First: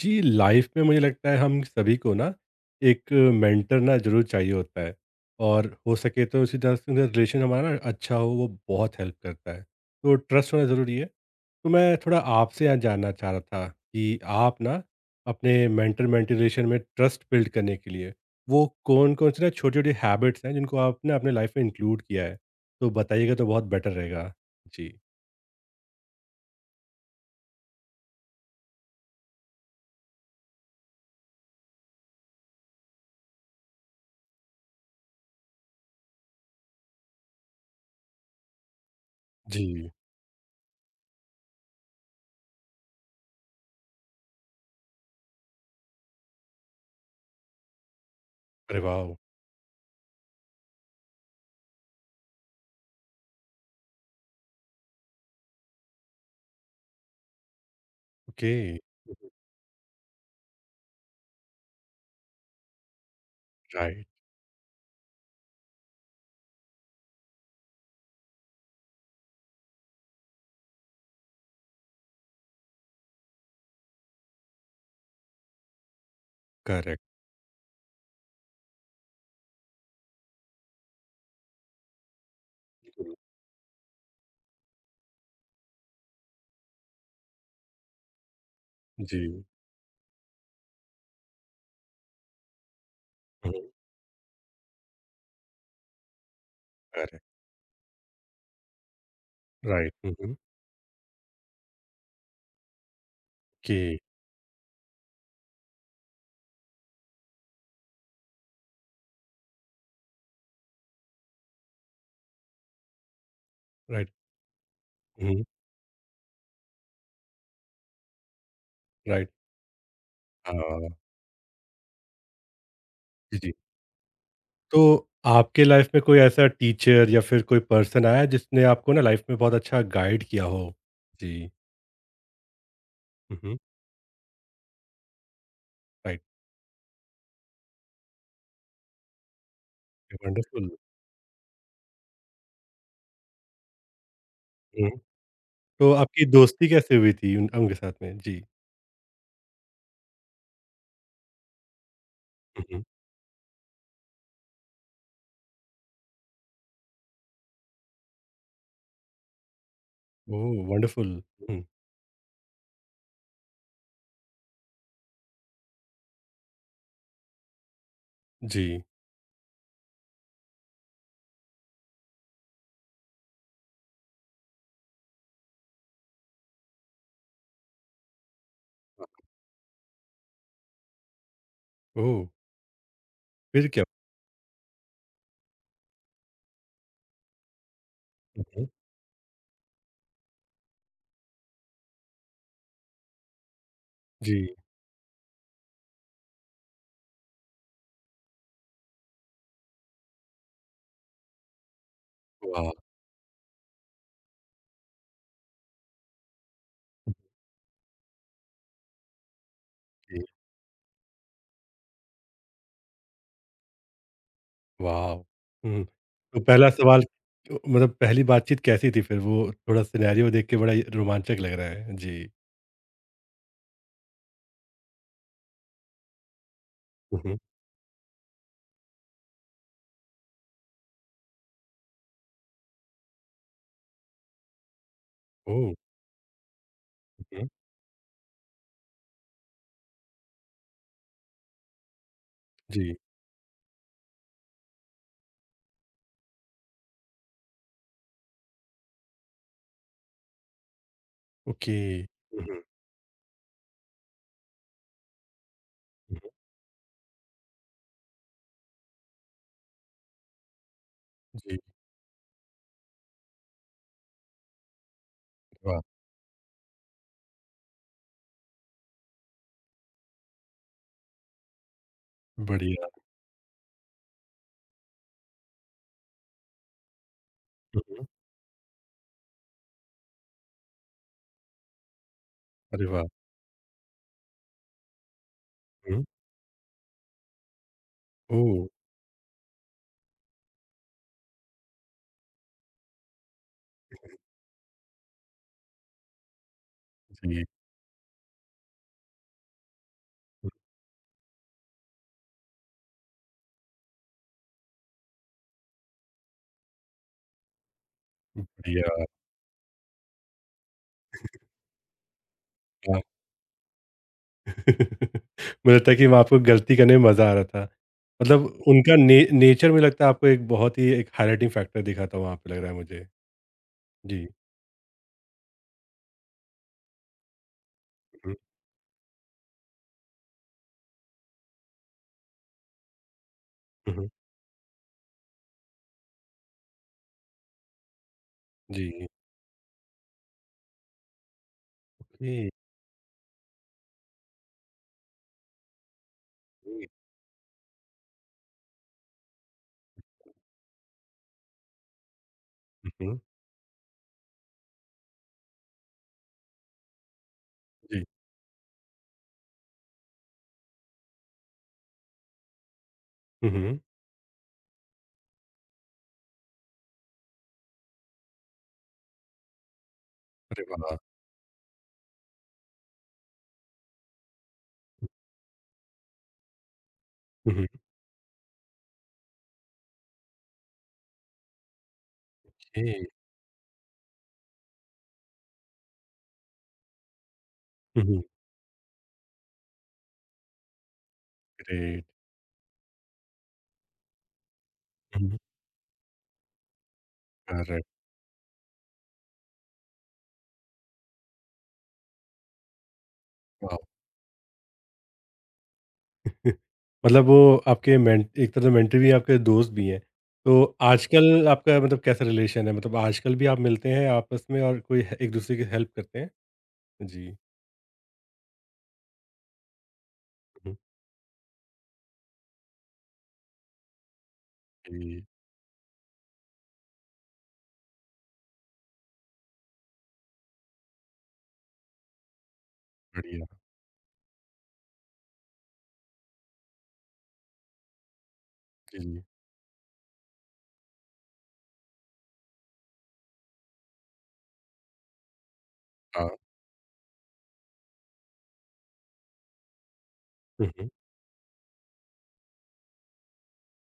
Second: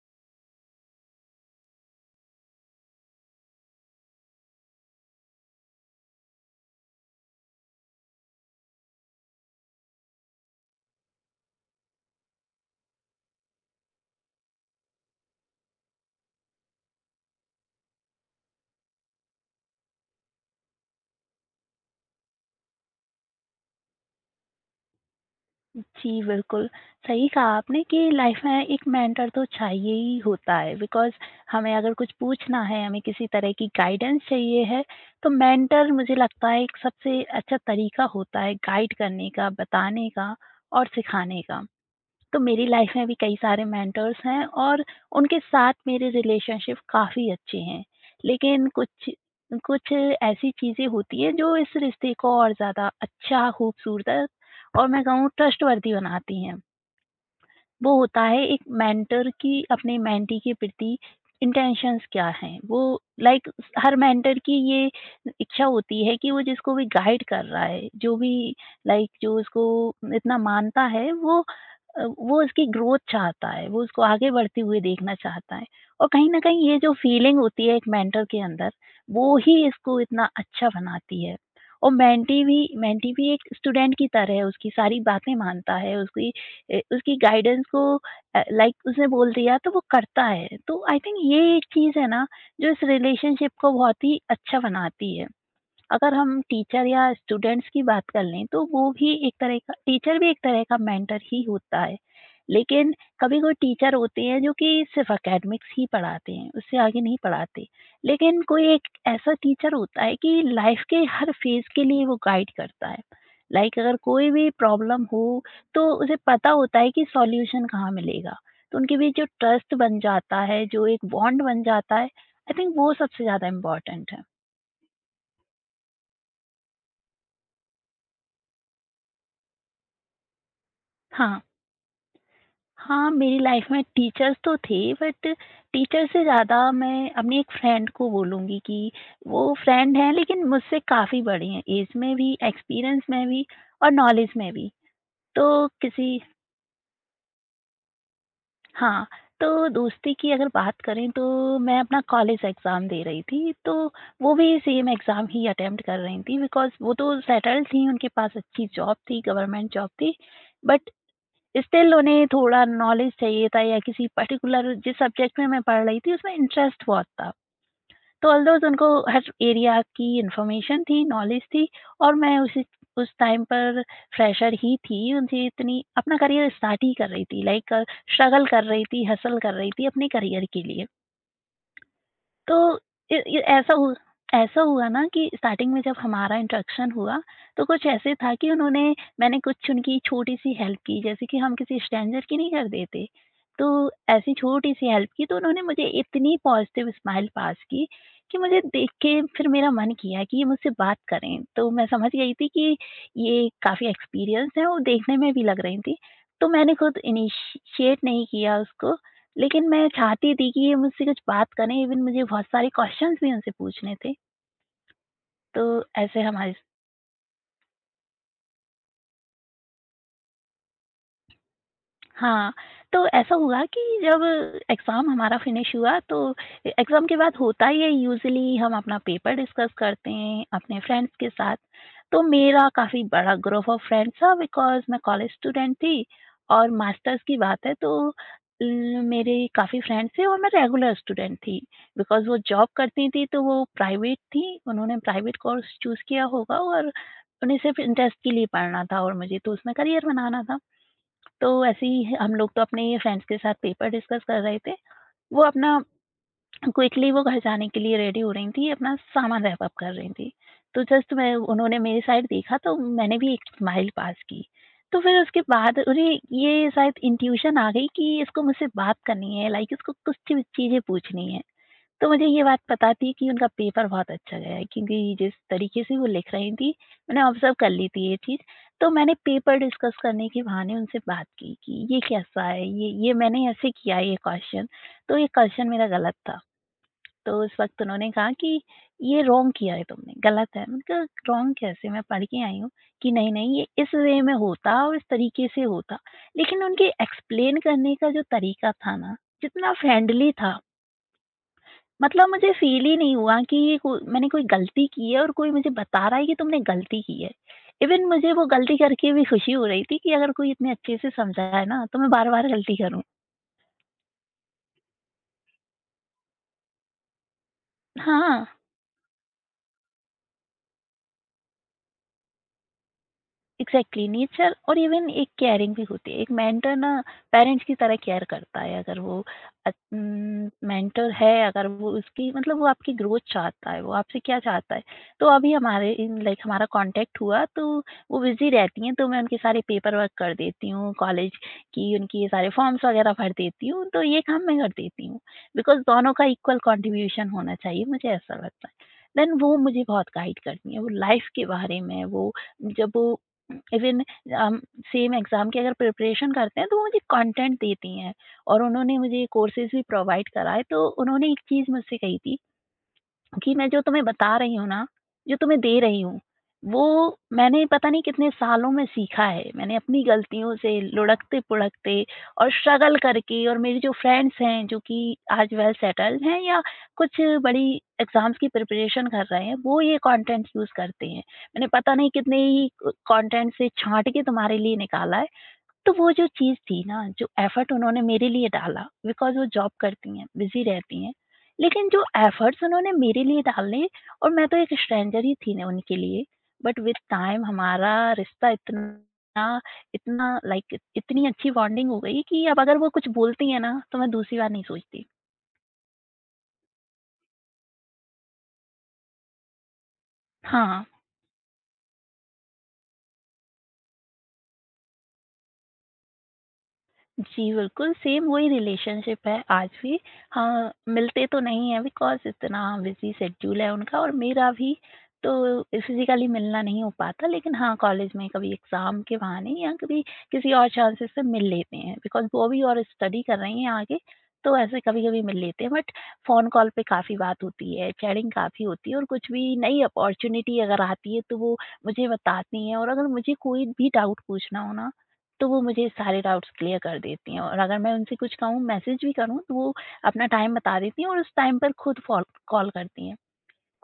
जी, life में मुझे लगता है हम सभी को ना एक मेंटर ना जरूर चाहिए होता है। और हो सके तो उसी तरह से उनका रिलेशन हमारा ना अच्छा हो, वो बहुत हेल्प करता है, तो ट्रस्ट होना ज़रूरी है। तो मैं थोड़ा आपसे यहाँ जानना चाह रहा था कि आप ना अपने मेंटर मेंटी रिलेशन में ट्रस्ट बिल्ड करने के लिए वो कौन कौन से ना छोटी छोटी हैबिट्स हैं जिनको आपने अपने लाइफ में इंक्लूड किया है, तो बताइएगा तो बहुत बेटर रहेगा। जी। जी, बिल्कुल, सही कहा आपने कि लाइफ में एक मेंटर तो चाहिए ही होता है बिकॉज़ हमें अगर कुछ पूछना है, हमें किसी तरह की गाइडेंस चाहिए है, तो मेंटर मुझे लगता है एक सबसे अच्छा तरीका होता है गाइड करने का, जी। बताने का और सिखाने का। तो मेरी लाइफ में भी कई सारे मेंटर्स हैं और उनके साथ मेरे रिलेशनशिप काफ़ी अच्छे हैं। लेकिन अरे कुछ वाह। कुछ ऐसी चीज़ें होती हैं जो इस रिश्ते को और ज़्यादा अच्छा, खूबसूरत और मैं कहूँ ट्रस्टवर्दी बनाती हैं। वो होता है ओके। एक मेंटर की अपने मेंटी के प्रति इंटेंशंस क्या हैं। वो लाइक हर राइट। मेंटर की ये इच्छा होती है कि वो जिसको भी गाइड कर रहा है, जो भी लाइक जो उसको इतना मानता है, वो वो उसकी ग्रोथ चाहता है, वो उसको आगे बढ़ते हुए देखना चाहता है। और कहीं न कहीं ये जो करेक्ट। फीलिंग होती है एक मेंटर के अंदर, वो ही इसको इतना अच्छा बनाती है। और मेंटी भी एक स्टूडेंट की तरह है, उसकी सारी बातें मानता है, उसकी गाइडेंस को लाइक उसने जी। बोल दिया तो वो करता है। तो आई थिंक ये एक चीज़ है ना, जो इस रिलेशनशिप हुँ, हुँ। को बहुत ही अच्छा बनाती है। अगर हम टीचर या करेक्ट। स्टूडेंट्स की बात कर लें तो वो भी एक तरह का राइट। हुँ, टीचर भी हुँ। एक तरह का मेंटर ही होता है। लेकिन कभी कोई ओके। टीचर होते हैं जो कि सिर्फ़ एकेडमिक्स ही पढ़ाते हैं, उससे आगे नहीं पढ़ाते। लेकिन कोई एक ऐसा टीचर होता है कि लाइफ़ के हर फ़ेज़ के लिए वो गाइड करता है। लाइक अगर राइट। कोई भी प्रॉब्लम हो हुँ, हुँ। तो उसे पता होता है कि सॉल्यूशन कहाँ मिलेगा। तो उनके बीच जो राइट। ट्रस्ट बन जाता है, जो हाँ। एक बॉन्ड बन जाता है, आई थिंक वो सबसे जी, ज़्यादा जी। इम्पोर्टेंट है। तो आपके लाइफ़ में कोई ऐसा टीचर या फिर कोई पर्सन आया जिसने आपको ना लाइफ़ में बहुत अच्छा गाइड किया हो? हाँ। जी। हाँ, मेरी हुँ, हुँ। लाइफ में टीचर्स तो थे, बट टीचर से राइट। ज़्यादा मैं अपनी एक फ्रेंड को बोलूँगी कि वो फ्रेंड हैं, लेकिन वंडरफुल। मुझसे काफ़ी बड़ी हैं, ऐज में भी, एक्सपीरियंस में भी और नॉलेज में भी। हुँ। तो तो किसी आपकी दोस्ती कैसे हुई थी उन उनके साथ में? जी। हाँ, तो दोस्ती की अगर बात करें तो मैं अपना कॉलेज हुँ, हुँ। एग्ज़ाम दे रही थी, तो वो भी सेम एग्ज़ाम ही अटेम्प्ट कर रही थीं बिकॉज़ वो तो सेटल्ड थीं, उनके पास अच्छी जॉब थी, गवर्नमेंट जॉब थी। Oh but wonderful. हुँ। स्टिल उन्हें थोड़ा नॉलेज चाहिए था या किसी पर्टिकुलर जिस सब्जेक्ट में मैं पढ़ रही थी उसमें इंटरेस्ट बहुत था। तो ऑल्दोज़ जी। उनको हर एरिया की इन्फॉर्मेशन थी, नॉलेज थी और मैं उसी उस टाइम पर फ्रेशर ही थी। मुझे इतनी अपना करियर स्टार्ट ही कर रही थी, लाइक स्ट्रगल कर रही थी, हसल कर रही थी अपने करियर के लिए। ओह! तो ये फिर क्या? ऐसा हुआ ना कि स्टार्टिंग में जब हमारा इंटरेक्शन हुआ, तो कुछ ऐसे था हुँ, कि हुँ। उन्होंने मैंने कुछ उनकी छोटी-सी हेल्प की, जैसे कि हम किसी स्ट्रेंजर की नहीं कर देते। तो ऐसी जी। छोटी-सी हेल्प की, तो उन्होंने मुझे इतनी पॉज़िटिव स्माइल पास की कि मुझे देख के फिर मेरा मन किया कि ये मुझसे बात करें। तो मैं समझ गई थी वाह! कि ये काफ़ी एक्सपीरियंस्ड हैं और देखने में भी लग रही थीं। तो मैंने खुद इनिशिएट नहीं किया उसको, लेकिन मैं चाहती थी कि ये मुझसे कुछ बात करें, इवन मुझे बहुत सारे क्वेश्चंस भी उनसे पूछने थे। वाओ! तो हुँ। ऐसे तो हमारी पहला सवाल मतलब पहली बातचीत कैसी थी फिर? वो थोड़ा सिनेरियो देख के बड़ा ही रोमांचक लग रहा है। जी। हाँ, तो ऐसा हुआ कि जब एग्ज़ाम हमारा फिनिश हुआ तो ए एग्ज़ाम के हुँ, बाद हुँ। होता ये यूज़ुअली हम अपना पेपर डिस्कस करते हैं अपने फ्रेंड्स के साथ। तो मेरा काफ़ी बड़ा ग्रुप ऑफ फ्रेंड्स था बिकॉज़ मैं कॉलेज ओह! स्टूडेंट थी और मास्टर्स की हुँ, हुँ। बात है, तो ल मेरे काफ़ी फ्रेंड्स थे और मैं रेगुलर स्टूडेंट थी। बिकॉज़ वो जॉब जी। करती थी तो वो प्राइवेट थी, उन्होंने प्राइवेट कोर्स चूज़ किया होगा और उन्हें सिर्फ़ इंटरेस्ट के लिए पढ़ना था और मुझे तो उसमें करियर बनाना था। तो ओके। ऐसे ही ह हम हुँ, लोग तो हुँ, अपने फ्रेंड्स के साथ पेपर डिस्कस कर रहे थे। वो अपना हुँ, हुँ। क्विकली वो घर जाने के लिए रेडी हो रही थीं, अपना सामान रैप अप कर रही थीं। तो जस्ट मैं जी। उन्होंने मेरी साइड देखा तो मैंने भी एक स्माइल पास की। तो फिर उसके बाद वाह! उन्हें ये शायद इंट्यूशन आ गई कि इसको मुझसे बात करनी है, लाइक इसको कुछ चीज़ें पूछनी है। तो मुझे ये बात बढ़िया। पता थी कि उनका पेपर बहुत अच्छा गया है क्योंकि जिस तरीके से वो लिख रही थीं, मैंने ऑब्ज़र्व कर हुँ, ली थी हुँ। ये चीज़। तो मैंने पेपर डिस्कस करने के बहाने उनसे बात की कि ये कैसा है? अरे ये वाह! ये मैंने ऐसे किया है ये क्वेश्चन, तो ये क्वेश्चन मेरा हुँ। गलत था। तो उस वक़्त उन्होंने कहा कि ओह! ये रॉन्ग किया है तुमने, गलत है। मैंने कहा रॉन्ग कैसे? मैं पढ़ के आई हूँ कि नहीं-नहीं ये इस वे में होता और इस तरीके से होता। लेकिन उनके जी। एक्सप्लेन करने का जो तरीका था ना, जितना फ्रेंडली हुँ, था, मतलब मुझे फ़ील ही नहीं हुआ कि ये को मैंने कोई गलती की है और कोई मुझे बता रहा है कि तुमने गलती की है। इवन मुझे हुँ, वो गलती बढ़िया। करके भी खुशी हो रही थी कि अगर कोई इतने अच्छे से समझाए ना, तो मैं बार-बार गलती वाह! करूँ। मुझे लगता है कि वहाँ आपको गलती करने में मज़ा आ रहा था। हाँ। मतलब उनका ने नेचर मुझे लगता है आपको एक बहुत ही एक हाइलाइटिंग फैक्टर दिखा था वहाँ पे, लग रहा है मुझे। एग्ज़ैक्टली जी। नेचर और इवन एक केयरिंग भी होती है। एक मेंटर ना पेरेंट्स की तरह केयर हुँ, करता है अगर वो मेंटर है, अगर वो उसकी मतलब वो आपकी ग्रोथ चाहता है, वो हुँ, हुँ, हुँ। आपसे क्या चाहता है। तो अभी हमारे इन लाइक हमारा कॉन्टैक्ट हुआ तो वो बिज़ी रहती हैं, जी। तो मैं उनके सारे पेपर वर्क कर देती हूँ, कॉलेज की उनकी ये सारे ओके। फॉर्म्स वग़ैरह भर देती हूँ, तो ये काम मैं कर देती हूँ। बिकॉज़ दोनों का इक्वल ओके। कंट्रीब्यूशन होना चाहिए, मुझे ऐसा लगता है। देन वो मुझे बहुत गाइड करती हैं, वो लाइफ़ के बारे में वो हुँ, जब वो हुँ। इवन हम सेम एग्ज़ाम की अगर प्रिपरेशन करते हैं तो वो मुझे कंटेंट देती जी। हैं और उन्होंने मुझे कोर्सेज़ भी प्रोवाइड कराए। तो उन्होंने एक चीज़ मुझसे कही थी कि मैं Mhm. जो तुम्हें बता रही हूँ ना, जो तुम्हें दे रही हूँ, वो मैंने पता नहीं कितने सालों में सीखा है। मैंने अपनी गलतियों अरे से वाह! लुढ़कते-पुढ़कते और स्ट्रगल करके, और मेरे जो फ्रेंड्स हैं, जो कि आज वेल सेटल्ड हैं या कुछ हुँ। बड़ी एग्ज़ाम्स की प्रिपरेशन कर रहे हैं, वो ये कंटेंट्स यूज़ करते हैं। मैंने पता नहीं कितने ही ओके। कंटेंट से छाँट के तुम्हारे लिए निकाला है। तो वो जो चीज़ थी ना, जो एफ़र्ट उन्होंने हुँ। मेरे लिए डाला, बिकॉज़ वो जॉब करती हैं, बिज़ी रहती हैं। लेकिन जो ग्रेट। एफ़र्ट्स उन्होंने मेरे लिए डाले, और मैं तो एक स्ट्रेंजर ही हुँ। थी ना उनके लिए, बट विद टाइम करेक्ट। हमारा रिश्ता इतना इतना लाइक इतनी अच्छी बॉन्डिंग हो गई कि अब अगर वो कुछ बोलती हैं वाओ! ना, तो मैं दूसरी बार नहीं सोचती। मतलब वो आपके मेन एक तरह से मेंटर भी हैं, आपके दोस्त भी हैं। तो हाँ। आजकल आपका मतलब कैसा रिलेशन है? मतलब आजकल भी आप मिलते हैं आपस में और कोई ह एक-दूसरे की हेल्प करते हैं? जी। जी, बिल्कुल सेम वही रिलेशनशिप है आज भी। हाँ, हुँ। मिलते तो नहीं हैं बिकॉज़ इतना बिज़ी शेड्यूल है उनका और मेरा भी, जी, तो फिज़िकली मिलना नहीं हो पाता। लेकिन हाँ, कॉलेज में कभी एग्ज़ाम के बहाने या कभी किसी और चांसेस से मिल लेते हैं बिकॉज़ वो भी और स्टडी कर बढ़िया। रही हैं आगे, तो ऐसे कभी-कभी मिल लेते हैं। बट फ़ोन कॉल पे काफ़ी बात होती है, चैटिंग काफ़ी होती है जी, और जी। कुछ भी नई अपॉर्च्युनिटी अगर आती है, तो वो मुझे बताती हैं और अगर मुझे कोई भी डाउट पूछना हो ना, तो वो मुझे सारे हाँ। डाउट्स क्लियर कर देती हैं और अगर मैं उनसे कुछ कहूँ, मैसेज भी करूँ तो वो अपना टाइम हुँ, बता हुँ। देती हैं और उस टाइम पर खुद फॉल कॉल करती हैं।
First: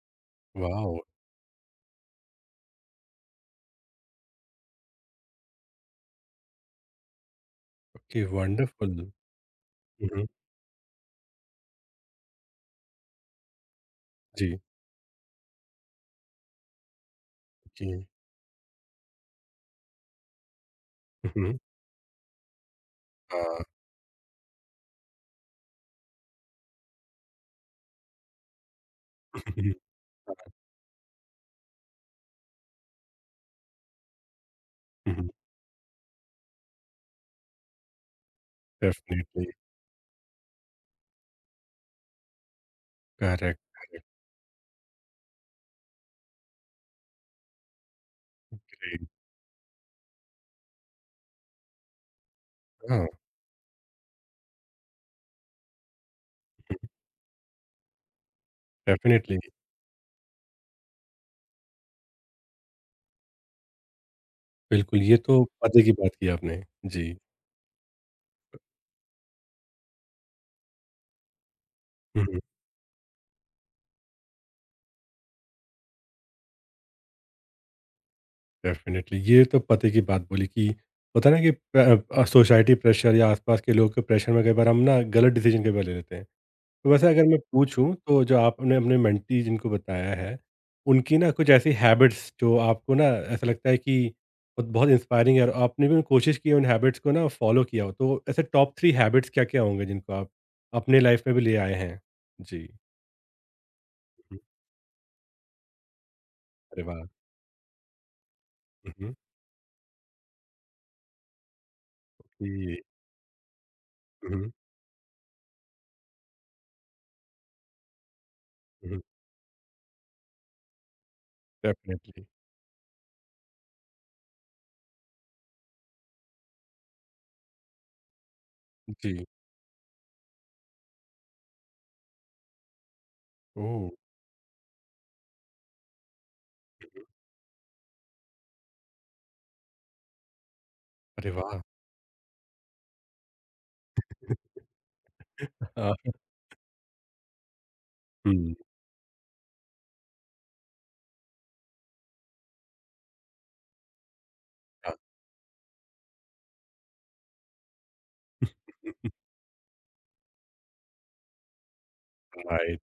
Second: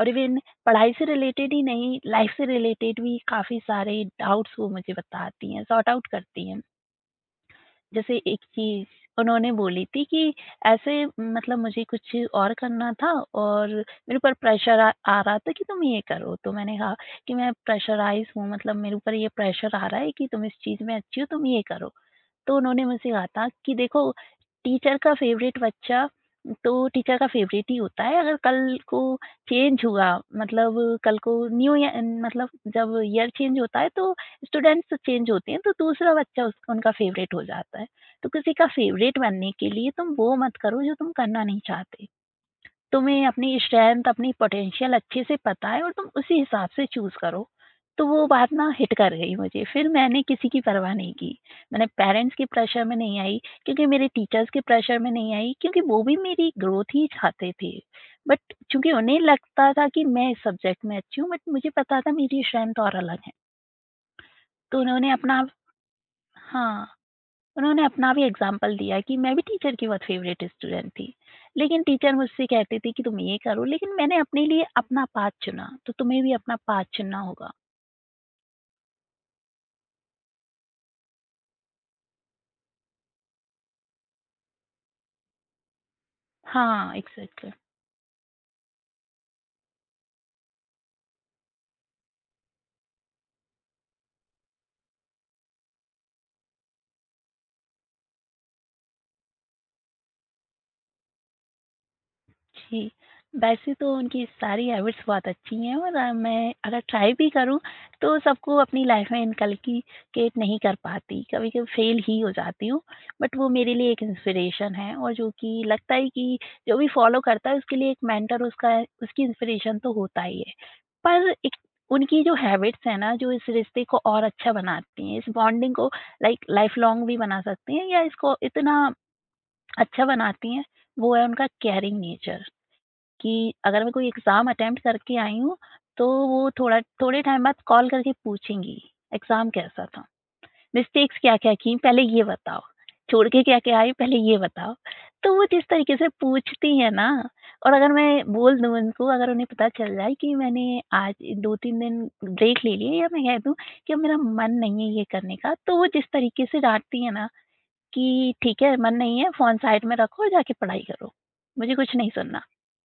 और इवन पढ़ाई वाओ! से रिलेटेड ही नहीं, लाइफ़ से रिलेटेड भी काफ़ी सारे डाउट्स वो मुझे बताती हैं, सॉर्ट आउट करती हैं। जैसे ओके, एक चीज़ वंडरफुल। उन्होंने बोली थी हुँ, कि हुँ। ऐसे, मतलब मुझे कुछ और करना था और मेरे ऊपर जी। प्रेशर आ आ रहा था कि तुम ये करो। तो मैंने कहा कि मैं जी। प्रेशराइज़ हूँ, मतलब मेरे ऊपर ये प्रेशर आ रहा है कि तुम इस चीज़ में अच्छी हो, हुँ, तुम हुँ। ये करो। तो उन्होंने मुझसे कहा था हाँ। कि देखो, टीचर का फ़ेवरेट बच्चा तो टीचर का फ़ेवरेट ही होता है, अगर कल को चेंज हुआ, मतलब कल को न्यू ईय मतलब जब ईयर चेंज होता है तो स्टूडेंट्स हुँ, हुँ। चेंज होते हैं, तो दूसरा बच्चा उस उनका फ़ेवरेट हो जाता है। तो किसी का फ़ेवरेट डेफिनिटली। बनने के लिए तुम वो मत करो जो तुम करना नहीं चाहते। तुम्हें अपनी करेक्ट, स्ट्रेंथ, करेक्ट। अपनी पोटेंशियल अच्छे से पता है और तुम उसी हिसाब से चूज़ करो। तो वो बात ना हिट ग्रेट। कर गई मुझे। फिर मैंने किसी की परवाह नहीं की। मैंने पेरेंट्स के प्रेशर में हाँ, नहीं आई, क्योंकि मेरे टीचर्स के प्रेशर में नहीं आई, क्योंकि वो भी मेरी ग्रोथ ही चाहते थे। बट चूँकि उन्हें डेफिनिटली। लगता था कि मैं इस सब्जेक्ट में अच्छी हूँ, बट मुझे पता था मेरी स्ट्रेंथ और अलग है। तो बिल्कुल, उन्होंने ये अपना तो पते की बात की आपने। हाँ। जी। उन्होंने अपना भी एग्ज़ाम्पल दिया कि मैं भी टीचर की बहुत फ़ेवरेट स्टूडेंट थी। लेकिन टीचर हुँ, हुँ। मुझसे कहती थी कि तुम ये करो, लेकिन मैंने अपने लिए अपना पाथ चुना, तो तुम्हें भी अपना पाथ चुनना होगा। डेफ़िनिटली ये तो पते की बात बोली कि होता है ना कि सोसाइटी प्रेशर या आसपास के लोग के प्रेशर में कई बार हम ना गलत डिसीज़न कई बार ले लेते हैं। तो हाँ, वैसे अगर मैं एग्ज़ैक्टली। पूछूँ तो जो आपने अपने मेंटी जिनको बताया है, उनकी ना कुछ ऐसी हैबिट्स जो आपको ना ऐसा लगता है कि ब बहुत इंस्पायरिंग है और आपने भी कोशिश की है उन हैबिट्स को ना फ़ॉलो किया हो। तो ऐसे टॉप 3 हैबिट्स क्या-क्या होंगे जिनको आप अपने लाइफ़ में भी ले आए हैं? जी। जी, वैसे तो उनकी हुँ। सारी हैबिट्स बहुत अच्छी हैं और मैं अगर अरे वाह! ट्राई भी करूँ तो सबको अपनी हुँ, लाइफ़ हुँ। में इनकल्किकेट नहीं कर पाती, कभी-कभी फ़ेल ही हो जाती हूँ। जी। बट वो मेरे लिए एक हुँ, हुँ। इंस्पिरेशन है और जो कि लगता है कि जो भी फ़ॉलो करता है उसके लिए एक मेंटर उसका हुँ, उसकी इंस्पिरेशन तो होता ही है। पर एक, उनकी डेफ़िनेटली। जो हैबिट्स हैं ना, जो इस रिश्ते को और अच्छा बनाती हैं, इस बॉन्डिंग को लाइक लाइफ लॉन्ग भी बना सकती हैं या इसको इतना जी। अच्छा बनाती हैं, वो है उनका केयरिंग नेचर। कि अगर ओह! मैं कोई एग्ज़ाम अटेम्प्ट करके आई हूँ, तो वो थोड़ा थोड़े टाइम बाद कॉल करके पूछेंगी, एग्ज़ाम कैसा था? मिस्टेक्स अरे क्या-क्या वाह! की पहले ये बताओ, छोड़ के क्या-क्या आई पहले ये बताओ। तो वो जिस हाँ। तरीके से पूछती है ना, और अगर मैं हुँ। बोल दूँ उनको, अगर उन्हें पता चल जाए कि मैंने आज 2-3 दिन ब्रेक ले लिया या मैं कह दूँ कि अब मेरा मन नहीं हाँ। है ये करने का, तो वो जिस तरीके से डाँटती है ना कि ठीक है, मन नहीं है, फ़ोन साइड में रखो और जाके पढ़ाई करो। मुझे कुछ नहीं सुनना। राइट।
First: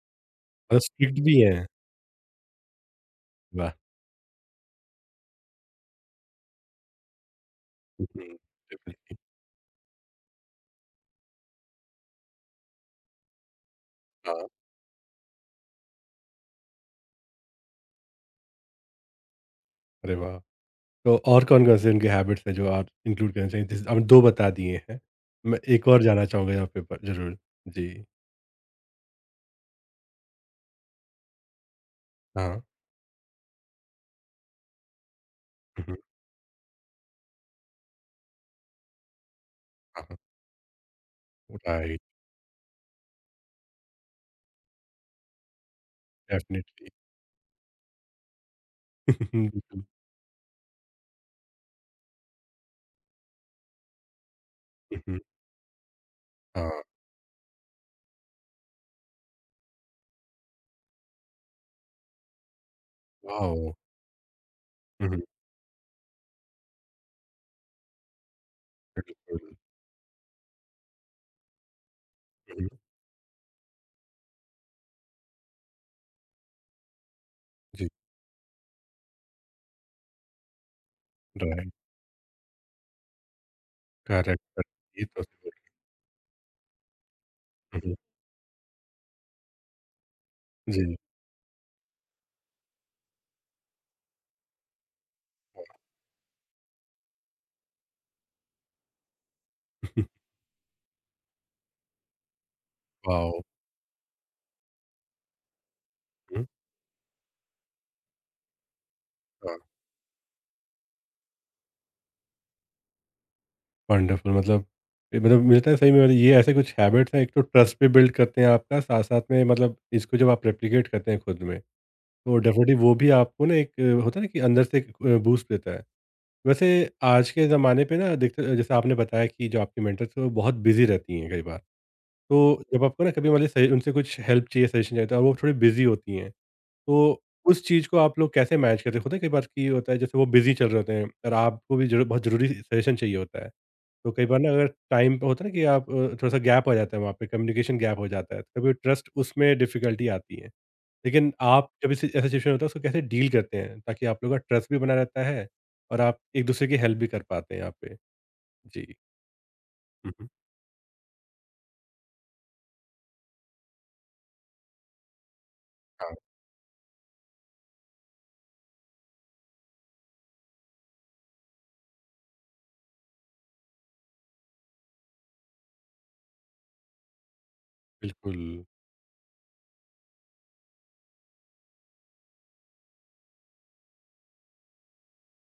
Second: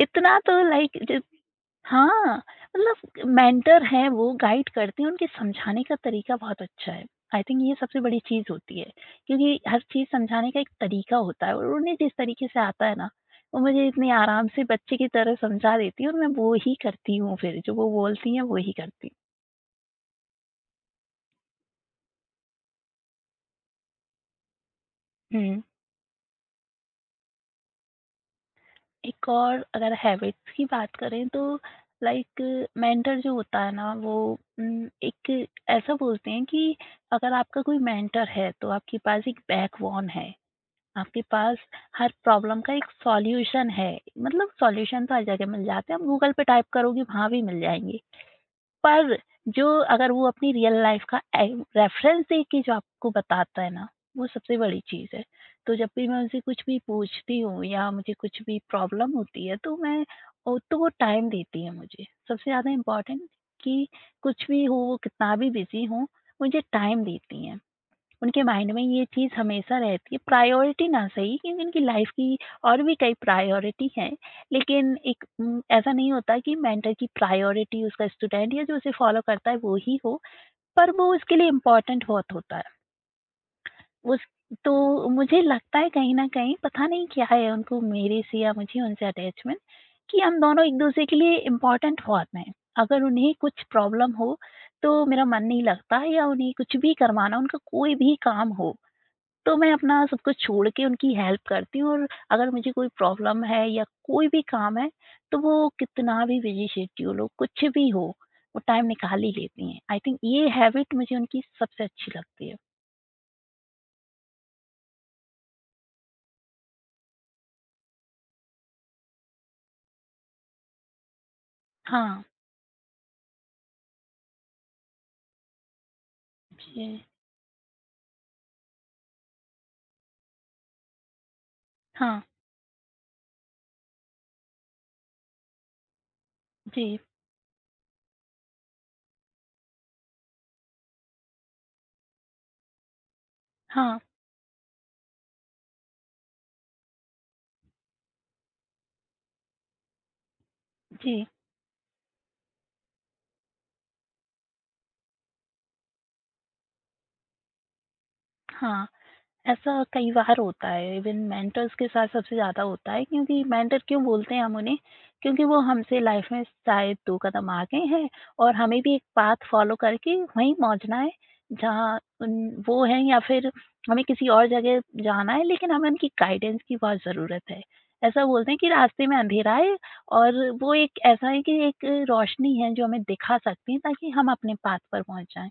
इतना तो और स्ट्रिक्ट लाइक। भी हैं। हाँ, मतलब वाह! मेंटर हैं वो, गाइड करते हैं, उनके समझाने का तरीका बहुत अच्छा है। आई थिंक ये सबसे हुँ, बड़ी चीज़ होती है, डेफ़िनेटली। क्योंकि हर चीज़ समझाने का एक तरीका होता है और उन्हें जिस तरीके से आता है ना, वो मुझे इतने हाँ। आराम से बच्चे की तरह समझा देती हैं और मैं वो ही करती हूँ फिर, जो वो बोलती हैं, वो ही करती हूँ। अरे वाह! तो और कौन-कौन से उनके हैबिट्स हैं जो आप इंक्लूड करना चाहिए? जैसे आपने 2 बता दिए हैं। मैं हुँ। एक और जानना चाहूँगा यहाँ पे पर ज़रूर। जी। एक और अगर हैबिट्स की बात करें तो हाँ। लाइक मेंटर जो होता है ना वो, एक हुँ, ऐसा हुँ। बोलते हैं कि अगर आपका कोई मेंटर है, तो आपके पास एक हाँ, बैकबोन हाँ। है। आपके पास राइट। हर प्रॉब्लम का एक सॉल्यूशन है। मतलब सॉल्यूशन तो हर जगह मिल जाते हैं, आप गूगल पे टाइप डेफ़िनेटली। करोगे वहाँ भी मिल जाएँगे। पर जो बिल्कुल। अगर वो अपनी रियल लाइफ़ का ए रेफ़रेंस दे के जो आपको बताता है ना, वो सबसे बड़ी हुँ, चीज़ हुँ। है। तो जब भी मैं उनसे कुछ भी हाँ। पूछती हूँ या मुझे कुछ भी प्रॉब्लम होती है तो मैं ओ तो वो टाइम देती है मुझे। सबसे ज़्यादा इम्पोर्टेंट वाओ! कि कुछ भी हो, वो हुँ, हुँ। कितना भी बिज़ी हों, मुझे टाइम देती हैं। उनके माइंड में ये चीज़ बिल्कुल। हमेशा रहती है, प्रायोरिटी ना सही, क्योंकि उनकी लाइफ की हुँ, हुँ। और भी कई प्रायोरिटी हैं, लेकिन ऐसा नहीं होता कि मेंटर की प्रायोरिटी जी। उसका स्टूडेंट या जो उसे फॉलो करता है वो ही हो, पर वो उसके लिए राइट। इम्पोर्टेंट बहुत होता है। उस करेक्ट, करेक्ट। ये तो तो मुझे लगता है कहीं न कहीं पता नहीं क्या है उनको हुँ, हुँ। मेरे से या मुझे उनसे अटैचमेंट कि हम दोनों जी। एक-दूसरे के लिए इम्पोर्टेंट बहुत हैं। अगर उन्हें कुछ प्रॉब्लम हो, तो मेरा मन नहीं लगता या उन्हें कुछ भी करवाना, उनका कोई भी काम हो, तो मैं अपना सब कुछ छोड़ के उनकी हेल्प करती हूँ। और अगर मुझे कोई वाओ! प्रॉब्लम है या कोई भी काम है, तो वो कितना भी हुँ। बिज़ी शेड्यूल हो, कुछ भी हो, वो टाइम निकाल ही हाँ। लेती हैं। आई थिंक ये हैबिट मुझे उनकी सबसे अच्छी लगती है। वंडरफुल, मतलब ये मतलब मिलता है सही में, मतलब ये ऐसे कुछ हैबिट्स हैं, एक तो ट्रस्ट पे बिल्ड करते हैं आपका साथ साथ में, मतलब इसको जब आप रेप्लिकेट करते हैं खुद में हाँ। तो डेफिनेटली वो भी आपको ना एक होता है ना कि अंदर से बूस्ट देता है। वैसे जी। आज के ज़माने पे ना देखते जैसे आपने बताया कि जो आपकी मेंटर्स वो बहुत बिजी रहती हैं कई बार, हाँ। तो जब आपको ना कभी मतलब उनसे कुछ हेल्प चाहिए, सजेशन चाहिए, तो वो थोड़ी बिजी होती हैं, जी। तो उस चीज़ को आप लोग कैसे मैनेज करते हैं? होता है कई बार की होता है जैसे वो बिजी चल रहे होते हैं और आपको भी जरूर बहुत ज़रूरी सजेशन चाहिए होता है, हाँ। तो कई बार ना अगर टाइम पे होता है ना कि आप थोड़ा-सा गैप आ जाता है वहाँ पे, कम्युनिकेशन गैप हो जाता है, तो कभी ट्रस्ट उसमें डिफ़िकल्टी आती है। जी। लेकिन आप जब इस ऐसा सिचुएशन होता है उसको कैसे डील करते हैं ताकि आप लोगों का ट्रस्ट भी बना रहता है और आप एक-दूसरे की हेल्प भी कर पाते हैं यहाँ पे? जी। हाँ। ऐसा कई हुँ, हुँ। बार होता है, इवन मेंटर्स के साथ सबसे ज़्यादा होता है, क्योंकि मेंटर क्यों बोलते हैं हम उन्हें? क्योंकि वो हमसे हाँ, लाइफ में शायद 2 कदम आगे हैं और हमें भी एक पाथ फॉलो करके वहीं पहुँचना है, जहाँ उन वो हैं, या फिर हमें किसी और जगह जाना है लेकिन हमें उनकी गाइडेंस की बहुत ज़रूरत है। ऐसा बोलते हैं बिल्कुल, कि रास्ते में अंधेरा है और वो एक ऐसा है कि एक रोशनी है जो हमें दिखा सकती है, ताकि हम अपने पाथ पर पहुँच जाएँ।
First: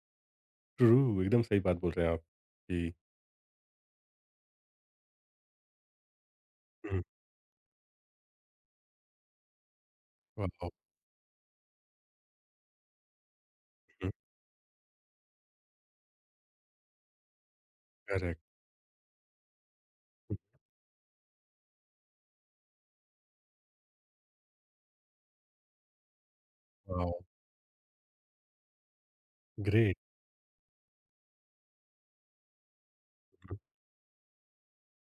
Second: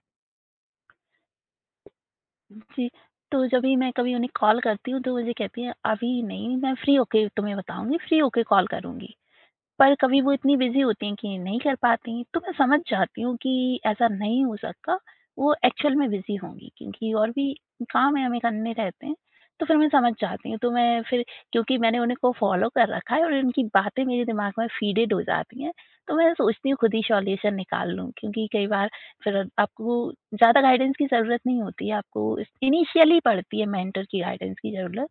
ट्रू एकदम सही बात बोल रहे हैं आप। जी, जी। तो जब भी मैं कभी उन्हें कॉल करती हूँ, तो मुझे कहती हैं, "अभी नहीं, मैं फ्री हुँ। होके तुम्हें बताऊँगी, फ्री होके कॉल करूँगी।" पर कभी वो इतनी वाओ! बिज़ी होती हैं कि नहीं कर पाती, तो मैं समझ जाती हूँ कि ऐसा हुँ। नहीं हो सकता, वो एक्चुअल में बिज़ी होंगी, क्योंकि और भी काम है करेक्ट। हमें करने रहते हैं, तो फिर मैं समझ जाती हूँ। तो मैं फिर क्योंकि मैंने उनको फ़ॉलो कर रखा है और उनकी बातें मेरे दिमाग में फ़ीडेड हो जाती हैं, तो मैं सोचती हूँ खुद ही वाओ! सॉल्यूशन निकाल लूँ, क्योंकि कई बार फिर ग्रेट। आपको ज़्यादा गाइडेंस की ज़रूरत नहीं होती है, आपको इनिशियली पड़ती है मेंटर की गाइडेंस की ज़रूरत।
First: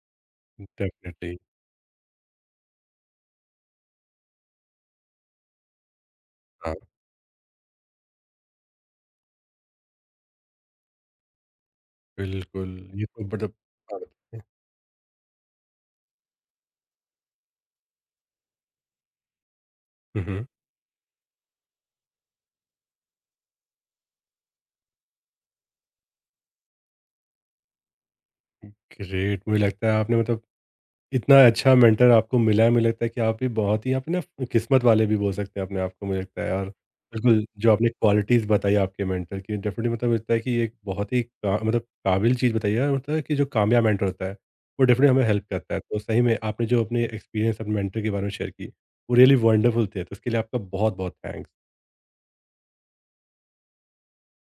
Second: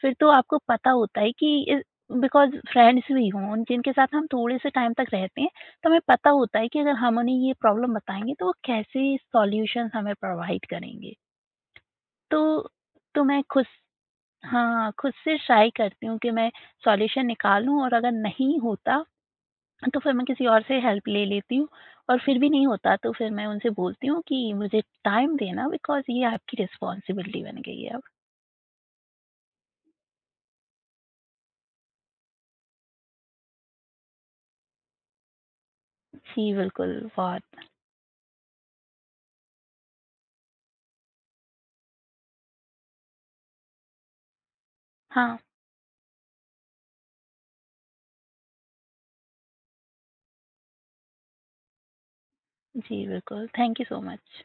फिर तो आपको पता होता है डेफ़िनिटली। कि बिकॉज़ फ्रेंड्स भी हों, जिनके साथ हम थोड़े से टाइम तक रहते हैं, तो हमें पता होता है हाँ, कि अगर हम उन्हें ये प्रॉब्लम बताएँगे, तो वो कैसे सॉल्यूशंस हमें प्रोवाइड करेंगे। तो बिल्कुल, ये तो तो मैं मतलब खुद हाँ, खुद से ट्राई करती हूँ कि मैं सॉल्यूशन निकालूँ, और अगर नहीं होता, तो फिर हुँ, मैं किसी हुँ, और से हेल्प ले लेती हूँ और फिर भी नहीं होता, तो फिर मैं उनसे बोलती हूँ कि मुझे टाइम देना, बिकॉज़ ये आपकी रिस्पॉन्सिबिलिटी बन गई है अब। ग्रेट मुझे लगता है आपने मतलब इतना अच्छा मेंटर आपको मिला है, मुझे लगता है कि आप भी बहुत ही आप ना किस्मत वाले भी बोल सकते हैं अपने आप को, मुझे जी, लगता है। और बिल्कुल, बिल्कुल, बहुत। जो आपने क्वालिटीज़ बताई आपके मेंटर की, डेफ़िनेटली मतलब लगता है कि ये एक बहुत ही का मतलब काबिल चीज़ बताई है और मतलब है कि जो कामयाब मेंटर होता है, वो डेफ़िनेटली हमें हाँ, हेल्प करता है। तो सही में आपने जो अपने एक्सपीरियंस अपने मेंटर के बारे में शेयर की, वो रियली वंडरफुल थे। तो उसके लिए आपका बहुत-बहुत थैंक्स। जी बिल्कुल। Thank you so much.